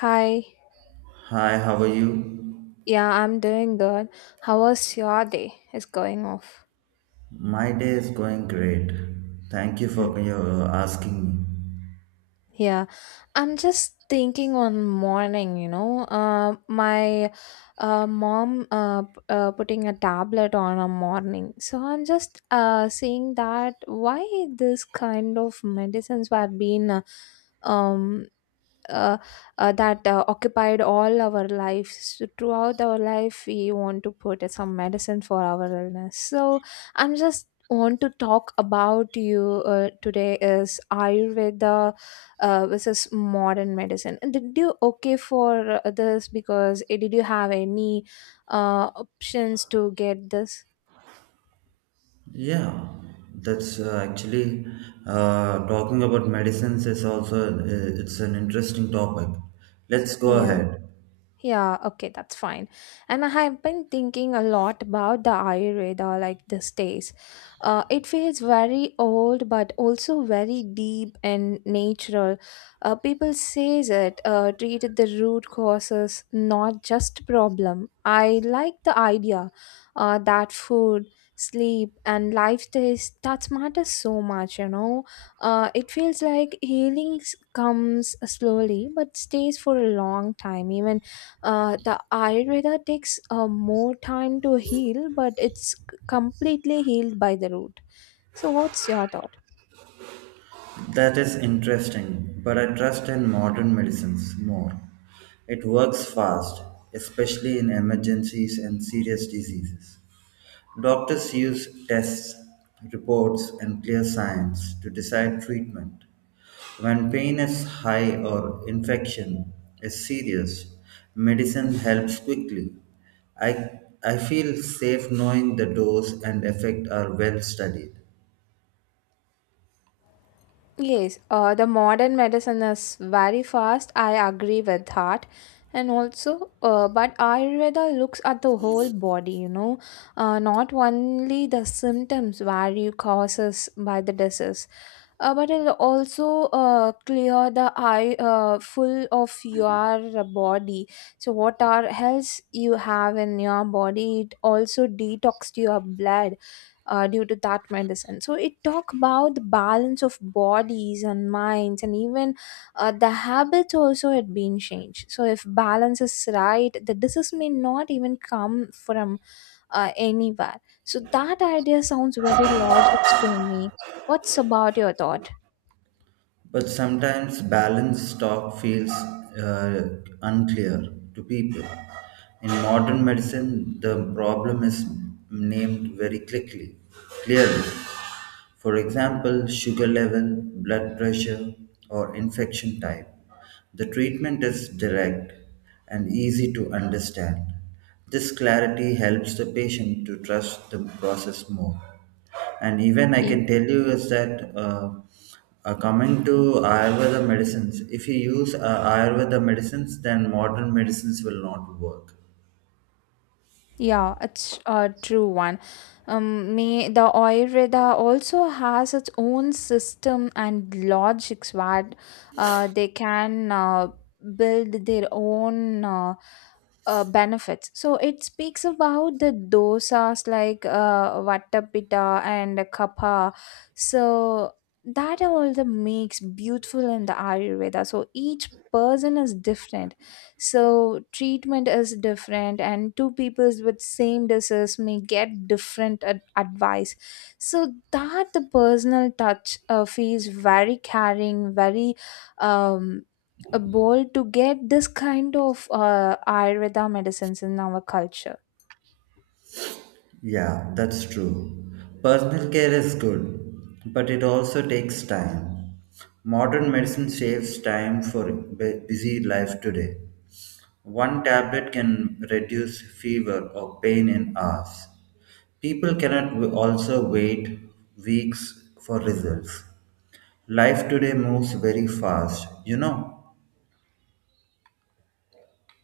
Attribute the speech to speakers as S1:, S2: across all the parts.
S1: Hi.
S2: Hi, how are you?
S1: Yeah, I'm doing good. How was your day? It's going off.
S2: My day is going great. Thank you for your asking me.
S1: Yeah, I'm just thinking one morning, my mom putting a tablet on a morning. So I'm just seeing that why this kind of medicines were being um uh, that occupied all our lives. So, throughout our life we want to put some medicine for our illness so I'm just want to talk about you today is ayurveda versus modern medicine. And did you okay for this because did you have any options to get this.
S2: Yeah, that's actually talking about medicines is also it's an interesting topic. Let's go
S1: Yeah.
S2: ahead.
S1: Yeah, okay, that's fine. And I have been thinking a lot about the Ayurveda like these days. It feels very old, but also very deep and natural. People says it treated the root causes, not just problem. I like the idea that food, sleep, and lifestyle that matters so much. You know, it feels like healing comes slowly, but stays for a long time, even the Ayurveda takes more time to heal, but it's completely healed by the root. So, what's your thought?
S2: That is interesting, but I trust in modern medicines more. It works fast, especially in emergencies and serious diseases. Doctors use tests, reports, and clear signs to decide treatment. When pain is high or infection is serious, medicine helps quickly. I, I feel safe knowing the dose and effect are well studied.
S1: Yes, the modern medicine is very fast. I agree with that. And also, but Ayurveda looks at the whole body, you know, not only the symptoms where you causes by the disease, but it'll also clear the eye full of your body. So, what are health you have in your body? It also detox your blood due to that medicine. So it talk about the balance of bodies and minds and even the habits also had been changed. So if balance is right, the disease may not even come from anywhere. So that idea sounds very logic to me. What's about your thought?
S2: But sometimes balanced talk feels unclear to people. In modern medicine, the problem is named very quickly, clearly. For example, sugar level, blood pressure, or infection type. The treatment is direct and easy to understand. This clarity helps the patient to trust the process more. And even I can tell you is that coming to Ayurveda medicines, if you use Ayurveda medicines, then modern medicines will not work.
S1: Yeah, it's a true one. May the Ayurveda also has its own system and logics where they can build their own. Benefits. So it speaks about the dosas like vattapita and kapha. So that all the makes beautiful in the Ayurveda. So each person is different. So treatment is different, and two peoples with same disease may get different advice. So that the personal touch feels very caring, very. Um, a bowl to get this kind of ayurveda medicines in our culture.
S2: Yeah, that's true. Personal care is good, but it also takes time. Modern medicine saves time for busy life today. One tablet can reduce fever or pain in hours. People cannot also wait weeks for results. Life today moves very fast, you know.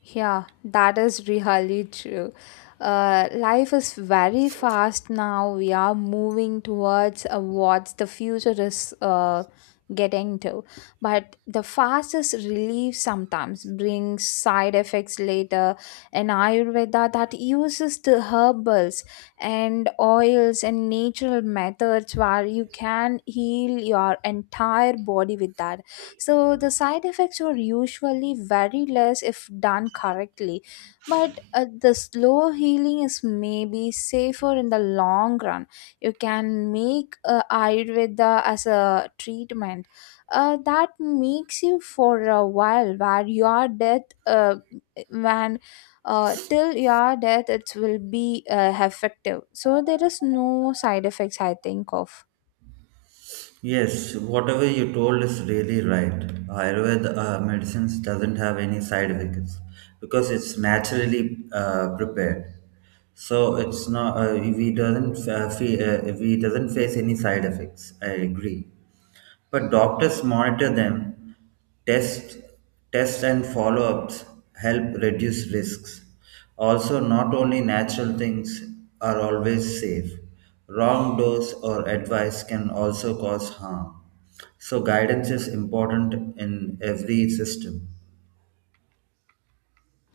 S1: Yeah, that is really true. Life is very fast now. We are moving towards what the future is getting to. But the fastest relief sometimes brings side effects later. In Ayurveda, that uses the herbals and oils and natural methods where you can heal your entire body with that so the side effects were usually very less if done correctly, but the slow healing is maybe safer in the long run. You can make Ayurveda as a treatment that makes you for a while where your death when till your death it will be effective so there is no side effects I think of.
S2: Yes, whatever you told is really right. Ayurveda medicines doesn't have any side effects because it's naturally prepared. So it's not we doesn't face any side effects. I agree. But doctors monitor them, tests, tests and follow-ups help reduce risks. Also, not only natural things are always safe. Wrong dose or advice can also cause harm. So guidance is important in every system.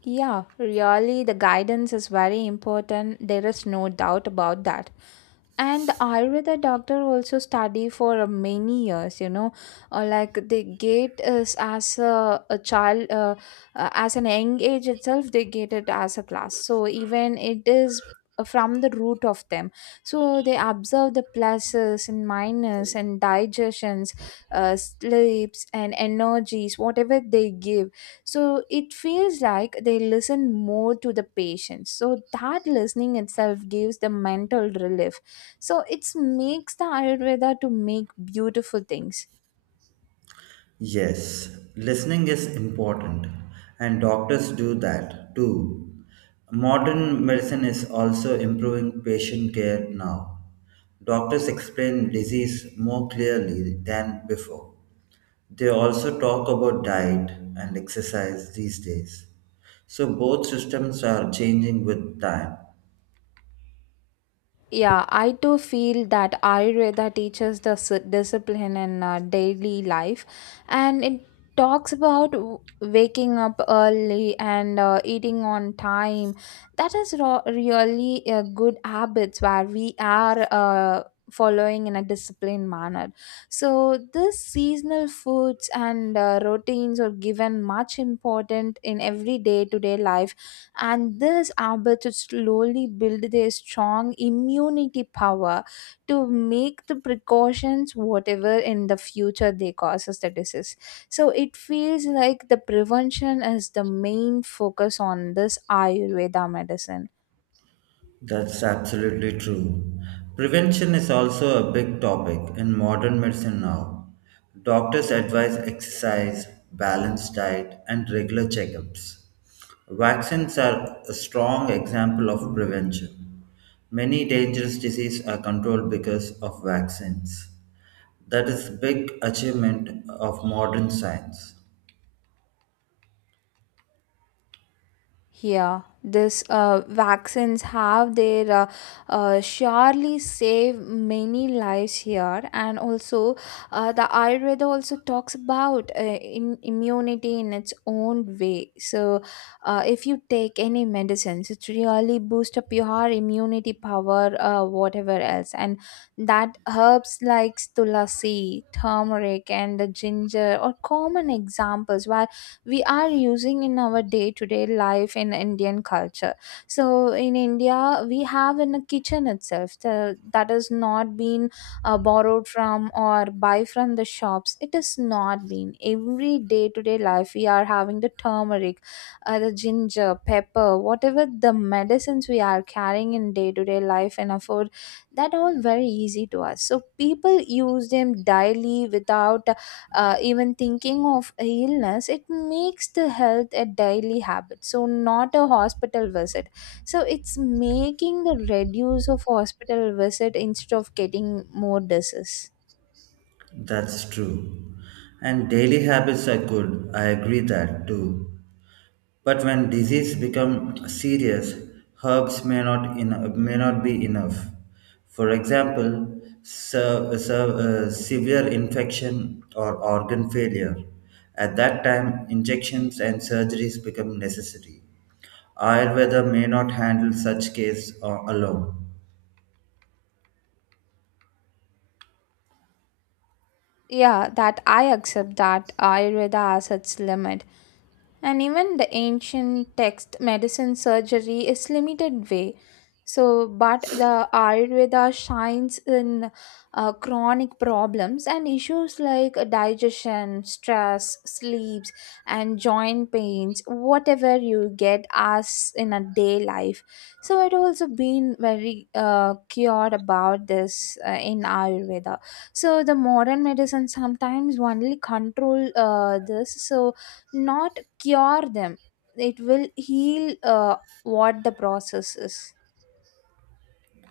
S1: Yeah, really, the guidance is very important. There is no doubt about that. And Ayurveda doctor also study for many years, you know, like they get us as a child, as an young age itself, they get it as a class. So even it is from the root of them. So they observe the pluses and minus and digestions, sleeps and energies, whatever they give so it feels like they listen more to the patient so that listening itself gives the mental relief so it makes the ayurveda to make beautiful things.
S2: Yes, listening is important, and doctors do that too. Modern medicine is also improving patient care now. Doctors explain disease more clearly than before. They also talk about diet and exercise these days. So both systems are changing with time.
S1: Yeah, I too feel that Ayurveda teaches the discipline in daily life and it talks about waking up early and eating on time. That is really good habits where we are following in a disciplined manner. So, this seasonal foods and routines are given much important in every day to day life and this able to slowly build their strong immunity power to make the precautions whatever in the future they causes the disease so it feels like the prevention is the main focus on this ayurveda medicine.
S2: That's absolutely true. Prevention is also a big topic in modern medicine now. Doctors advise exercise, balanced diet, and regular checkups. Vaccines are a strong example of prevention. Many dangerous diseases are controlled because of vaccines. That is big achievement of modern science.
S1: Yeah, this vaccines have their surely save many lives here, and also the Ayurveda also talks about in immunity in its own way. So, if you take any medicines, it really boost up your immunity power, whatever else, and that herbs like tulasi, turmeric, and the ginger are common examples we are using in our day to day life in Indian culture. So in India, we have in the kitchen itself the, that is not been borrowed from or buy from the shops. It is not been every day to day life. We are having the turmeric, the ginger, pepper, whatever the medicines we are carrying in day to day life and afford that all very easy to us. So people use them daily without even thinking of a illness it makes the health a daily habit so not a hospital visit so it's making the reduce of hospital visit instead of getting more disease.
S2: That's true. And daily habits are good. I agree that too. But when disease become serious, herbs may not be enough. For example, severe infection or organ failure. At that time, injections and surgeries become necessary. Ayurveda may not handle such case alone.
S1: Yeah that I accept that ayurveda has its limit and even the ancient text medicine surgery is limited way so but the ayurveda shines in chronic problems and issues like digestion stress sleeps and joint pains whatever you get as in a day life so it also been very cured about this in ayurveda so the modern medicine sometimes only control this so not cure them it will heal what the process is.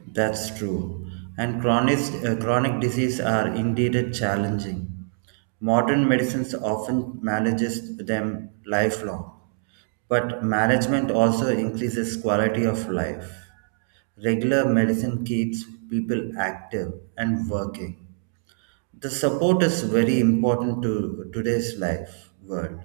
S2: That's true. And chronic disease are indeed challenging. Modern medicines often manages them lifelong, but management also increases quality of life. Regular medicine keeps people active and working. The support is very important to today's life world.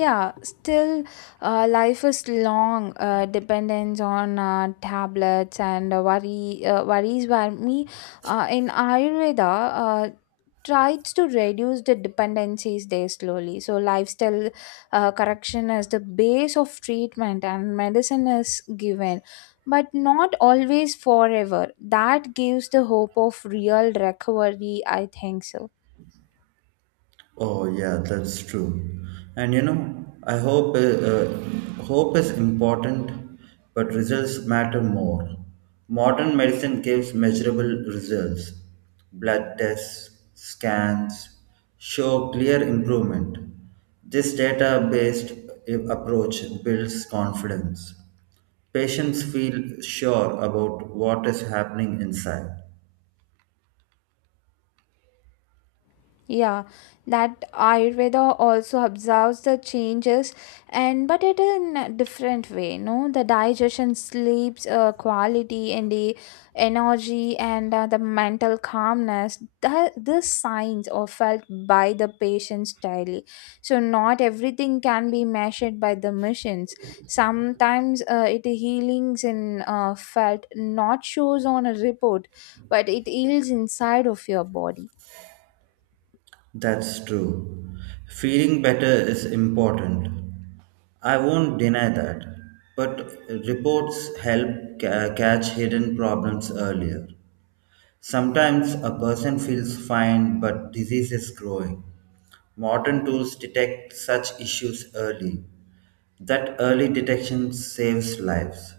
S1: Yeah still life is long dependence on tablets and worry worries were me in ayurveda uh, tried to reduce the dependencies there slowly. So, lifestyle correction is the base of treatment, and medicine is given, but not always forever. That gives the hope of real recovery, I think so.
S2: Oh yeah, that's true. And you know, I hope hope is important, but results matter more. Modern medicine gives measurable results. Blood tests, scans show clear improvement. This data-based approach builds confidence. Patients feel sure about what is happening inside.
S1: Yeah, that Ayurveda also observes the changes, and but it in a different way. No, the digestion, sleeps, quality, and the energy, and the mental calmness. The these signs are felt by the patients daily. So not everything can be measured by the machines. Sometimes it healings in felt not shows on a report, but it heals inside of your body.
S2: That's true. Feeling better is important. I won't deny that. But reports help catch hidden problems earlier. Sometimes a person feels fine, but disease is growing. Modern tools detect such issues early. That early detection saves lives.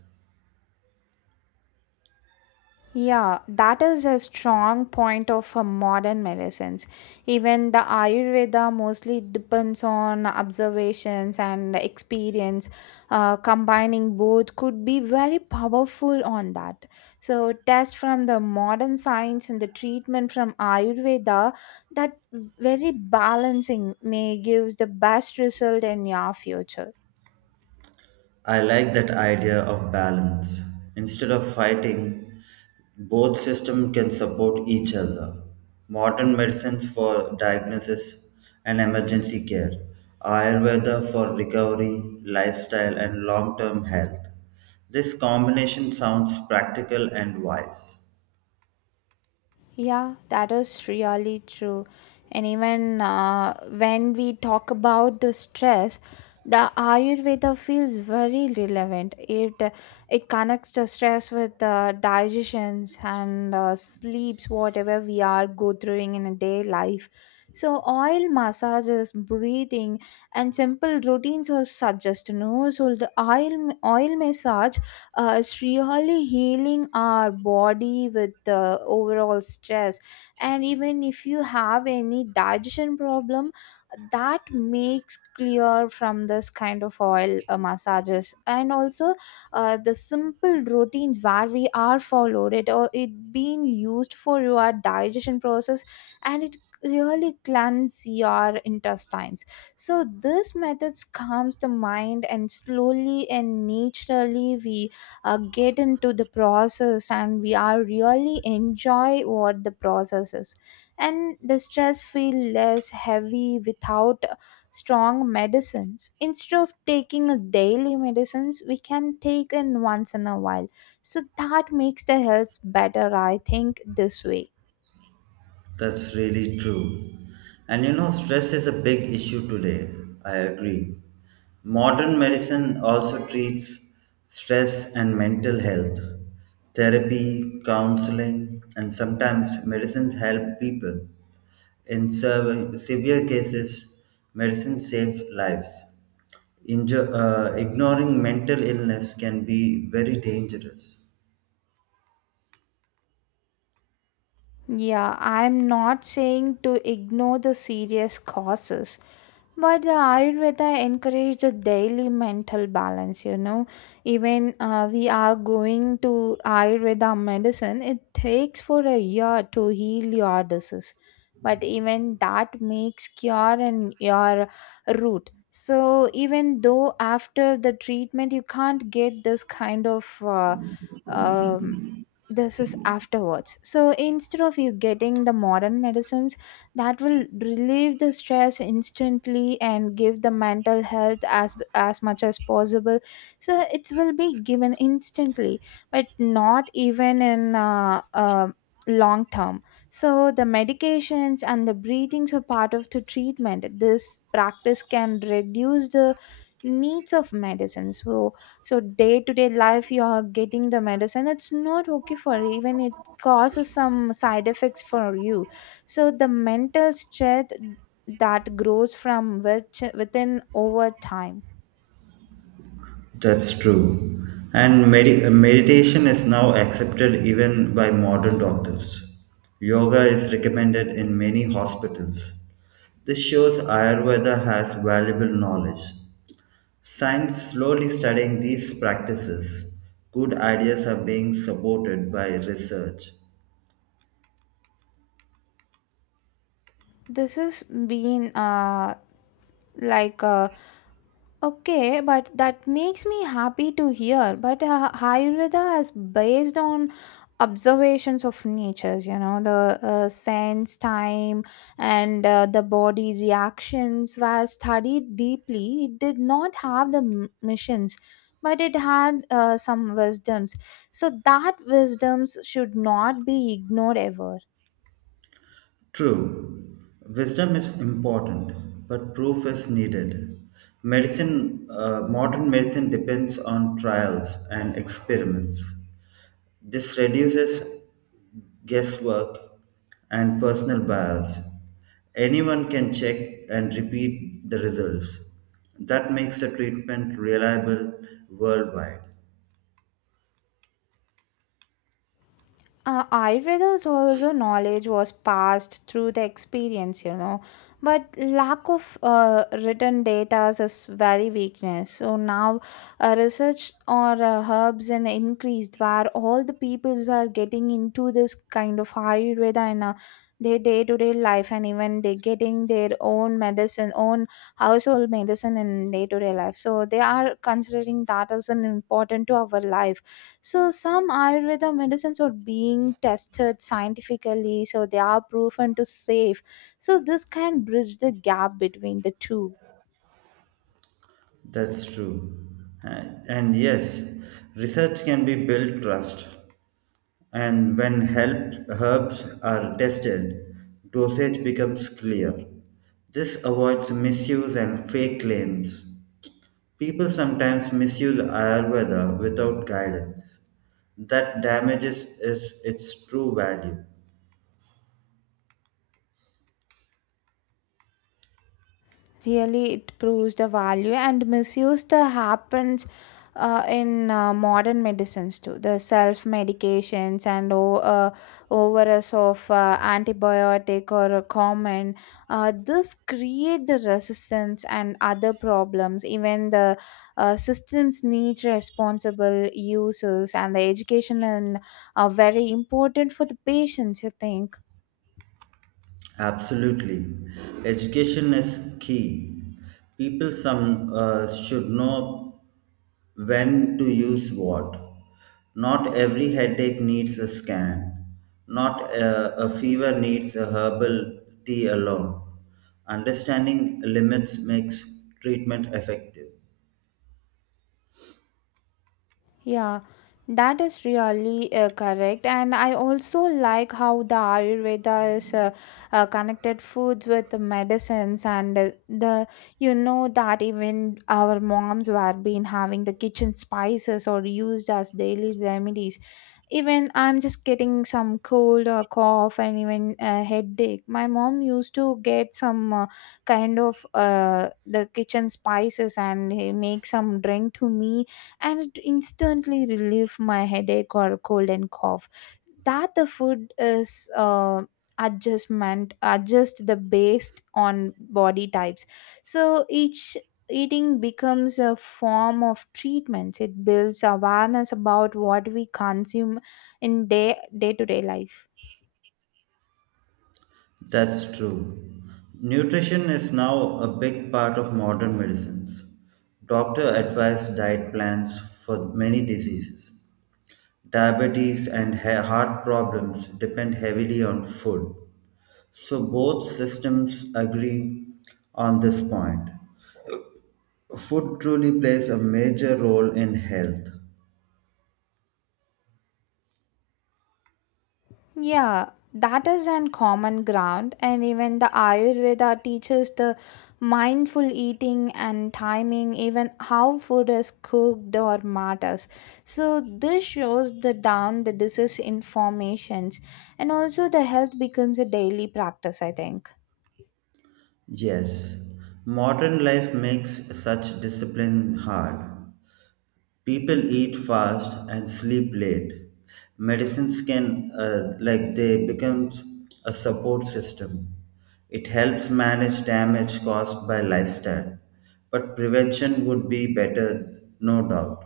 S1: Yeah, that is a strong point of modern medicines. Even the Ayurveda mostly depends on observations and experience. Combining both could be very powerful on that. So, test from the modern science and the treatment from Ayurveda, that very balancing may gives the best result in your future.
S2: I like that idea of balance. Instead of fighting, both systems can support each other. Modern medicines for diagnosis and emergency care, Ayurveda for recovery, lifestyle, and long term health. This combination sounds practical and wise.
S1: Yeah, that is really true. And even when we talk about the stress, the Ayurveda feels very relevant. It connects the stress with the digestions and sleeps, whatever we are go through in a day life. So oil massages, breathing, and simple routines are suggested. No, so the oil massage it's really healing our body with the overall stress and even if you have any digestion problem that makes clear from this kind of oil massages and also the simple routines where we are followed it or it being used for your digestion process and it really cleanse your intestines so this methods calms the mind and slowly and naturally we get into the process and we are really enjoy what the process is and the stress feel less heavy without strong medicines instead of taking a daily medicines we can take in once in a while so that makes the health better I think this way.
S2: That's really true. And you know, stress is a big issue today. I agree. Modern medicine also treats stress and mental health. Therapy, counseling, and sometimes medicines help people. In severe cases, medicines save lives. Ignoring mental illness can be very dangerous.
S1: Yeah, I'm not saying to ignore the serious causes, but the Ayurveda encourage the daily mental balance, you know. Even we are going to Ayurveda medicine, it takes for a year to heal your disease. But even that makes cure in your root. So even though after the treatment you can't get this kind of um, this is afterwards so instead of you getting the modern medicines that will relieve the stress instantly and give the mental health as much as possible so it will be given instantly but not even in long term so the medications and the breathings are part of the treatment this practice can reduce the needs of medicine so so day to day life you are getting the medicine it's not okay for you, even it causes some side effects for you so the mental stress that grows from which within over time.
S2: That's true. And meditation is now accepted even by modern doctors. Yoga is recommended in many hospitals. This shows Ayurveda has valuable knowledge. Science slowly studying these practices. Good ideas are being supported by research.
S1: This has been like a. Okay, but that makes me happy to hear. But Ayurveda is based on observations of natures, you know, the sense, time, and the body reactions were studied deeply. It did not have the missions, but it had some wisdoms. So that wisdoms should not be ignored ever.
S2: True, wisdom is important, but proof is needed. Modern medicine depends on trials and experiments. This reduces guesswork and personal bias. Anyone can check and repeat the results. That makes the treatment reliable worldwide.
S1: Ayurveda's also knowledge was passed through the experience, you know, but lack of written data is very weakness. So now, research or herbs and increased where all the peoples were getting into this kind of Ayurveda in their day to day life, and even they getting their own medicine, own household medicine in day to day life. So they are considering that as an important to our life, so some Ayurveda medicines are being tested scientifically, so they are proven to safe. So this can bridge the gap between the two.
S2: That's true. And yes, research can be built trust. And when help, herbs are tested, dosage becomes clear. This avoids misuse and fake claims. People sometimes misuse Ayurveda without guidance. That damages is its true value.
S1: Really it proves the value and misuse the happens in modern medicines too, the self medications and overuse of antibiotic or a common this create the resistance and other problems, even the systems need responsible users and the education and are very important for the patients you think.
S2: Absolutely. Education is key. People some should know when to use what. Not every headache needs a scan. Not a fever needs a herbal tea alone. Understanding limits makes treatment effective.
S1: Yeah, that is really correct. And I also like how the Ayurveda is connected foods with the medicines and the you know that even our moms were been having the kitchen spices or used as daily remedies. Even I'm just getting some cold or cough and even a headache. My mom used to get some kind of the kitchen spices and he make some drink to me, and it instantly relieve my headache or cold and cough, that the food is adjust the based on body types, so each eating becomes a form of treatments. It builds awareness about what we consume in day day to day life.
S2: That's true. Nutrition is now a big part of modern medicines. Doctor advise diet plans for many diseases. Diabetes and heart problems depend heavily on food. So both systems agree on this point. Food truly plays a major role in health.
S1: Yeah, that is an common ground, and even the Ayurveda teaches the mindful eating and timing, even how food is cooked or matters. So this shows the down the disease informations, and also the health becomes a daily practice. I think.
S2: Yes, modern life makes such discipline hard. People eat fast and sleep late. Medicines can uh, like they becomes a support system. It helps manage damage caused by lifestyle, but prevention would be better, no doubt.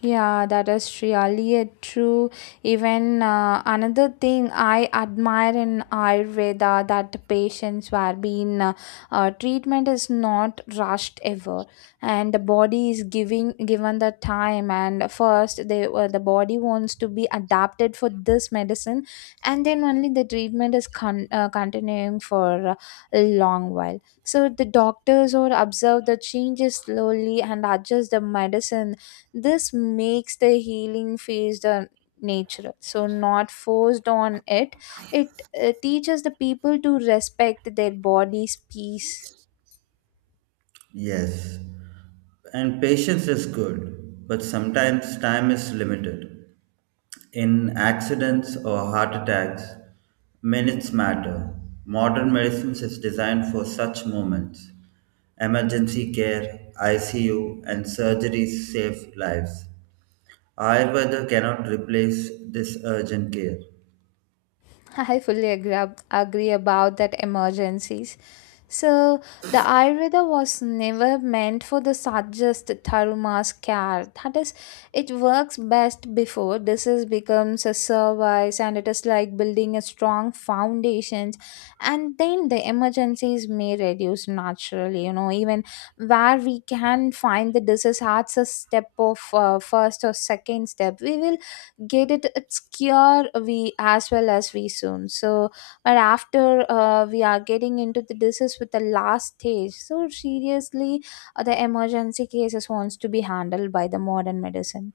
S1: Yeah, that is really a true. Even another thing I admire in Ayurveda, that patients were being treatment is not rushed ever, and the body is giving given the time. And first, the body wants to be adapted for this medicine, and then only the treatment is continuing for a long while. So the doctors or observe the changes slowly and adjust the medicine, this makes the healing phase the natural, so not forced on it. It teaches the people to respect their body's peace.
S2: Yes, and patience is good, but sometimes time is limited. In accidents or heart attacks, minutes matter. Modern medicines is designed for such moments. Emergency care, ICU, and surgeries save lives. Ayurveda cannot replace this urgent care.
S1: I fully agree, agree about that emergencies. So the Ayurveda was never meant for the suggest thorough mass care. That is, it works best before disease becomes a service, and it is like building a strong foundations, and then the emergencies may reduce naturally, you know, even where we can find the disease as a step of first or second step, we will get it its cure we as well as we soon so, but after we are getting into the disease with the last stage, so seriously the emergency cases wants to be handled by the modern medicine.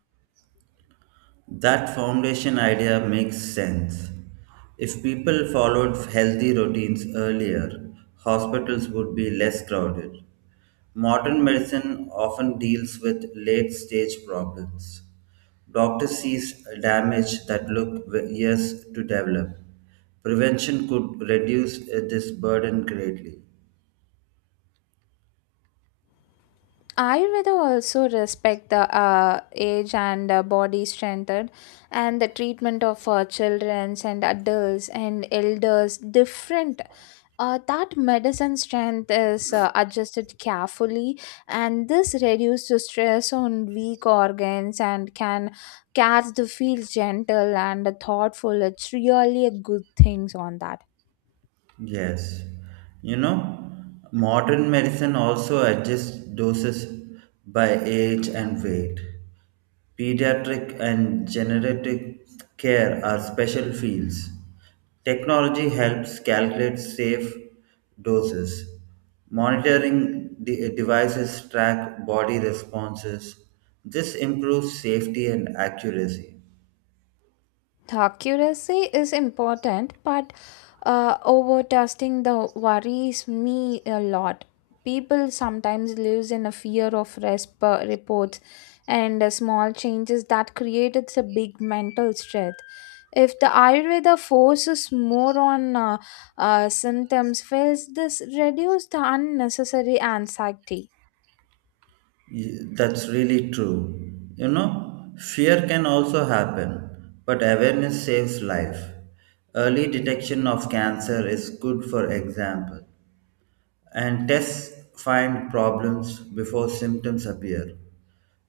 S2: That foundation idea makes sense. If people followed healthy routines earlier, hospitals would be less crowded. Modern medicine often deals with late stage problems. Doctors sees damage that look years to develop. Prevention could reduce this burden greatly.
S1: Ayurveda also respect the age and body strength, and the treatment of children and adults and elders different. That medicine strength is adjusted carefully, and this reduces stress on weak organs and can cast the feel gentle and thoughtful. It's really a good things on that.
S2: Yes. You know, modern medicine also adjusts doses by age and weight. Pediatric and geriatric care are special fields. Technology helps calculate safe doses. Monitoring devices track body responses. This improves safety and accuracy.
S1: The accuracy is important, but overtesting the worries me a lot. People sometimes lives in a fear of reports, and small changes that created a big mental stress. If the Ayurveda focuses more on symptoms, fails this reduce the unnecessary anxiety.
S2: That's really true. You know, fear can also happen, but awareness saves life. Early detection of cancer is good, for example, and tests find problems before symptoms appear.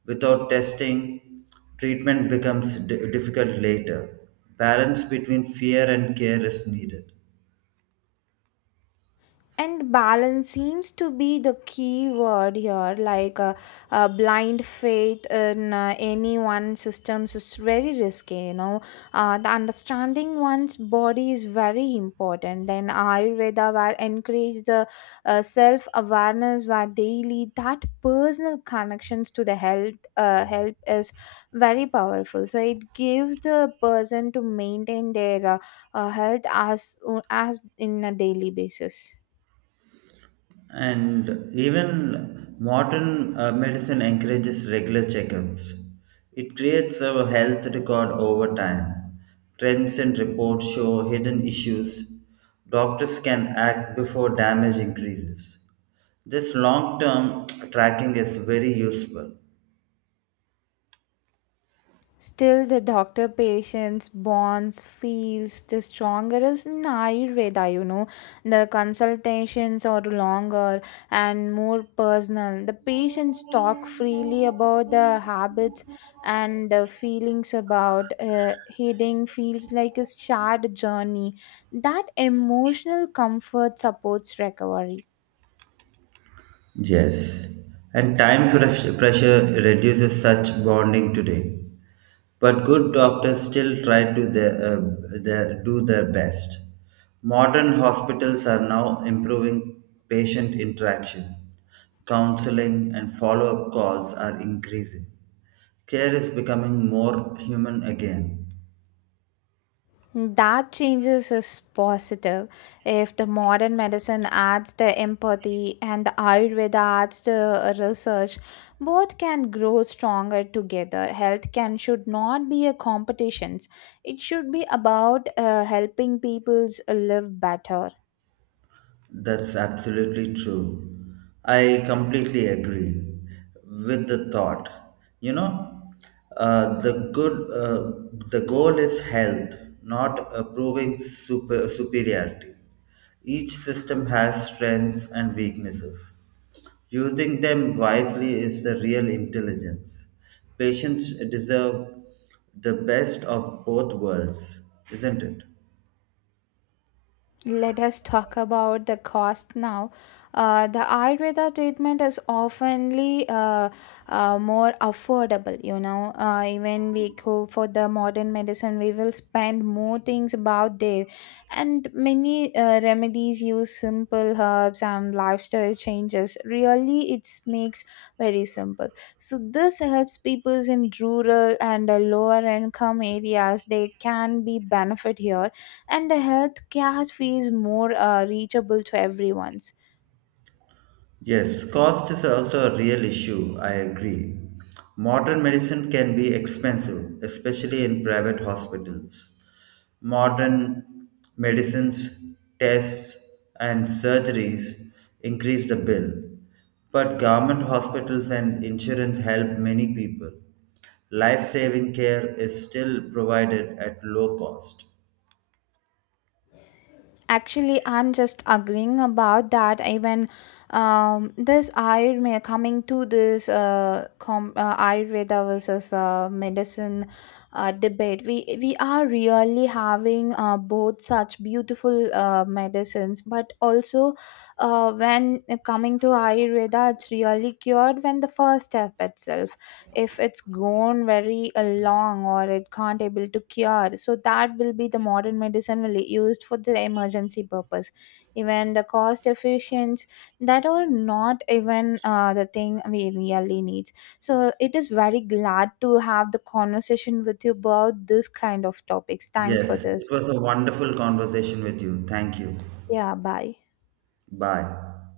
S2: Without testing, treatment becomes difficult later. Balance between fear and care is needed.
S1: And balance seems to be the key word here, like blind faith in any one systems is very risky, you know, the understanding one's body is very important, then ayurveda where encourage the self awareness, where daily that personal connections to the health help is very powerful, so it gives the person to maintain their health as in a daily basis.
S2: And even modern medicine encourages regular checkups. It creates a health record over time. Trends and reports show hidden issues. Doctors can act before damage increases. This long term tracking is very useful.
S1: Still, the doctor patients bonds feels the stronger is in Ayurveda, you know. The consultations are longer and more personal. The patients talk freely about the habits and feelings about healing, feels like a shared journey. That emotional comfort supports recovery.
S2: Yes, and time pressure reduces such bonding today. But good doctors still try to do their best. Modern hospitals are now improving patient interaction. Counseling and follow up calls are increasing. Care is becoming more human again.
S1: That changes is positive. If the modern medicine adds the empathy and the Ayurveda adds the research, both can grow stronger together. Health can should not be a competition. It should be about helping peoples live better.
S2: That's absolutely true. I completely agree with the thought. You know, the goal is health, not proving superiority. Each system has strengths and weaknesses. Using them wisely is the real intelligence. Patients deserve the best of both worlds, isn't it?
S1: Let us talk about the cost now. The Ayurveda treatment is oftenly more affordable. You know, even we go for the modern medicine, we will spend more things about there, and many remedies use simple herbs and lifestyle changes. Really, it makes very simple. So this helps people in rural and lower income areas. They can be benefit here, and the healthcare fees more reachable to everyone's.
S2: Yes, cost is also a real issue, I agree. Modern medicine can be expensive, especially in private hospitals. Modern medicines, tests, and surgeries increase the bill. But government hospitals and insurance help many people. Life saving care is still provided at low cost.
S1: Actually, I'm just agreeing about that. Even this Ayurveda coming to this Ayurveda versus medicine debate, we are really having both such beautiful medicines, but also when coming to Ayurveda, it's really cured when the first step itself, if it's gone very long, or it can't able to cure, so that will be the modern medicine will be used for the emergency purpose. Even the cost efficiency, that are not even the thing we really need. So it is very glad to have the conversation with you about this kind of topics. Thanks for
S2: Yes, it
S1: this.
S2: was a wonderful conversation with you. Thank you.
S1: Yeah, bye.
S2: Bye.